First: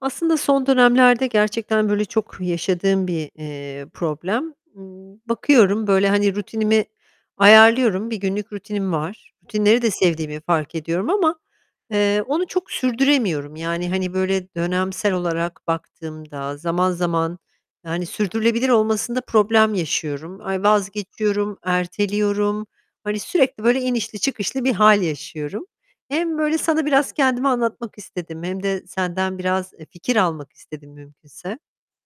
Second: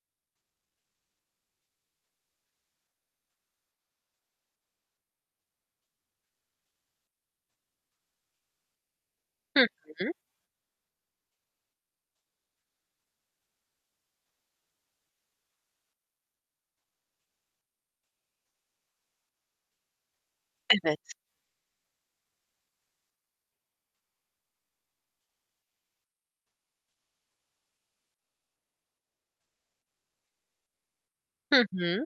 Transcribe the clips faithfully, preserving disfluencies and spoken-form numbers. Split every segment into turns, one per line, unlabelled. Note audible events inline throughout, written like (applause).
Aslında son dönemlerde gerçekten böyle çok yaşadığım bir, eee, problem. Imm, bakıyorum böyle, hani, rutinimi ayarlıyorum. Bir günlük rutinim var.
Hı
Rutinleri de
hı.
sevdiğimi fark ediyorum ama, eee, onu çok sürdüremiyorum. Yani, hani, böyle dönemsel olarak baktığımda zaman zaman Yani sürdürülebilir olmasında problem yaşıyorum. Ay,
Evet.
vazgeçiyorum, erteliyorum. Hani sürekli böyle inişli çıkışlı bir hâl yaşıyorum. Hem böyle sana biraz kendimi anlatmak istedim hem de senden biraz, eee, fikir almak istedim mümkünse.
Hı hı.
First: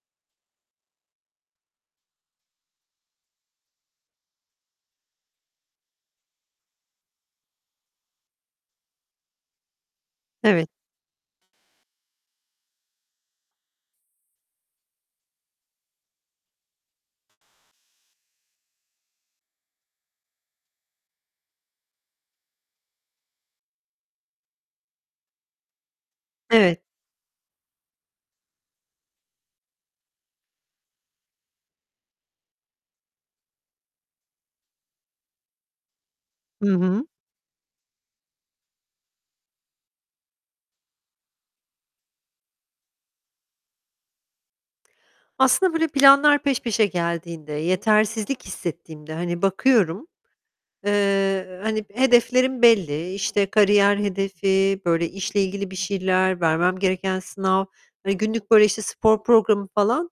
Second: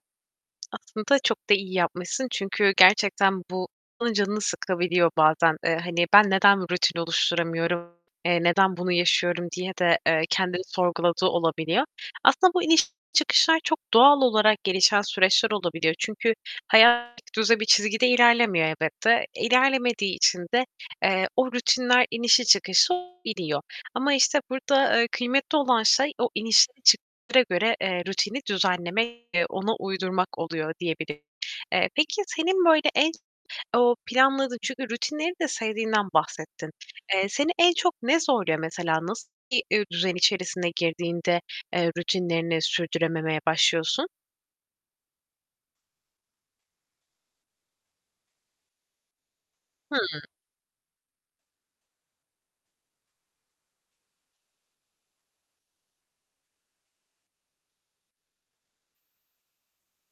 Aslında çok da iyi yapmışsın çünkü gerçekten bu (unintelligible) canını sıkabiliyor bazen, eee, hani, "Ben neden rutin oluşturamıyorum, eee, neden bunu yaşıyorum?" diye de, eee, kendini
Evet.
sorguladığı olabiliyor. Aslında bu iniş çıkışlar çok doğal olarak gelişen süreçler olabiliyor çünkü hayat tekdüze bir çizgide ilerlemiyor elbette. E, ilerlemediği için de, eee, o rutinler inişli çıkışlı olabiliyor ama, işte, burada, eee, kıymetli olan şey, o inişlere
Evet.
çıkışlara göre, eee, rutini düzenlemek ve ona uydurmak oluyor diyebilirim. Eee, peki, senin böyle, en, o planladığın Çünkü rutinleri de sevdiğinden bahsettin.
Hı hı.
Eee, seni en çok ne zorluyor mesela? Nasıl bir düzen içerisine girdiğinde, eee, rutinlerini sürdürememeye başlıyorsun?
Aslında böyle planlar peş peşe geldiğinde, yetersizlik hissettiğimde, hani, bakıyorum,
Hıı.
eee, hani, hedeflerim belli: İşte, kariyer hedefi, böyle işle ilgili bir şeyler, vermem gereken sınav, hani, günlük böyle, işte, spor programı falan,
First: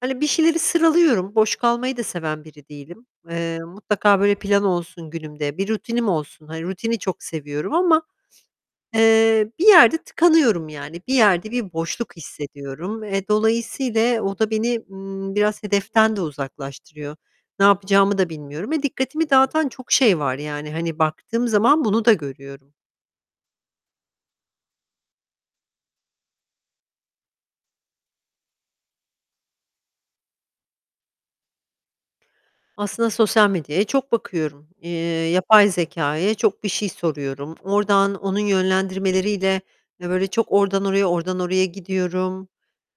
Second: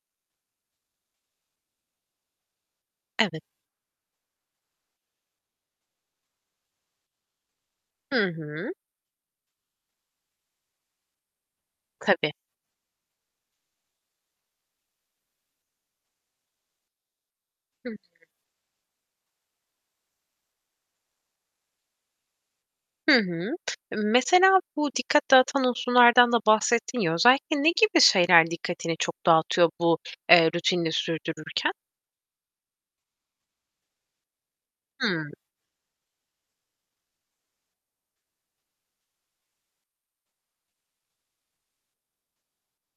hani, bir şeyleri sıralıyorum. Boş kalmayı da seven biri değilim.
Evet.
Eee, mutlaka böyle plan olsun günümde, bir rutinim olsun. Hani rutini çok seviyorum ama,
Hı hı.
eee, bir yerde tıkanıyorum, yani bir yerde bir boşluk
Tabii.
hissediyorum. E, dolayısiyle o da beni, ımm, biraz hedeften de uzaklaştırıyor. Ne
Hı hı.
yapacağımı da bilmiyorum ve dikkatimi dağıtan çok şey var, yani hani, baktığım zaman bunu da görüyorum.
Hı hı. Mesela bu dikkat dağıtan unsurlardan da bahsettin ya, özellikle ne gibi şeyler dikkatini çok dağıtıyor bu, eee, rutinini sürdürürken?
Aslında sosyal medyaya çok bakıyorum. Eee,
Hıı.
yapay zekâya çok bir şey soruyorum. Oradan onun yönlendirmeleriyle böyle çok oradan oraya, oradan oraya gidiyorum.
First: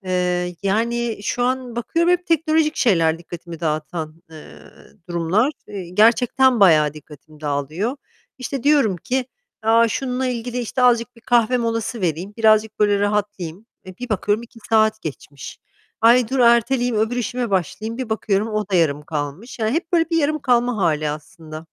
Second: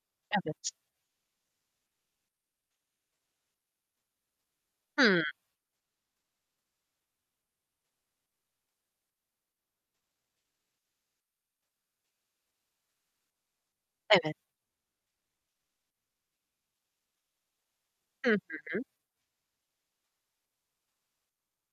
Eee,
Evet.
yani, şu an bakıyorum hep teknolojik şeyler dikkatimi dağıtan, eee,
Hıı.
durumlar. Eee, gerçekten bayağı dikkatim dağılıyor. İşte, diyorum ki "A, şununla ilgili, işte, azıcık bir kahve molası vereyim, birazcık böyle rahatlayayım." E, bir
Evet.
bakıyorum iki saat geçmiş. "Ay, dur erteleyeyim, öbür işime başlayayım." bir
Hı
bakıyorum
hı.
o da yarım kalmış. Yani hep böyle bir yarım kalma hâli aslında.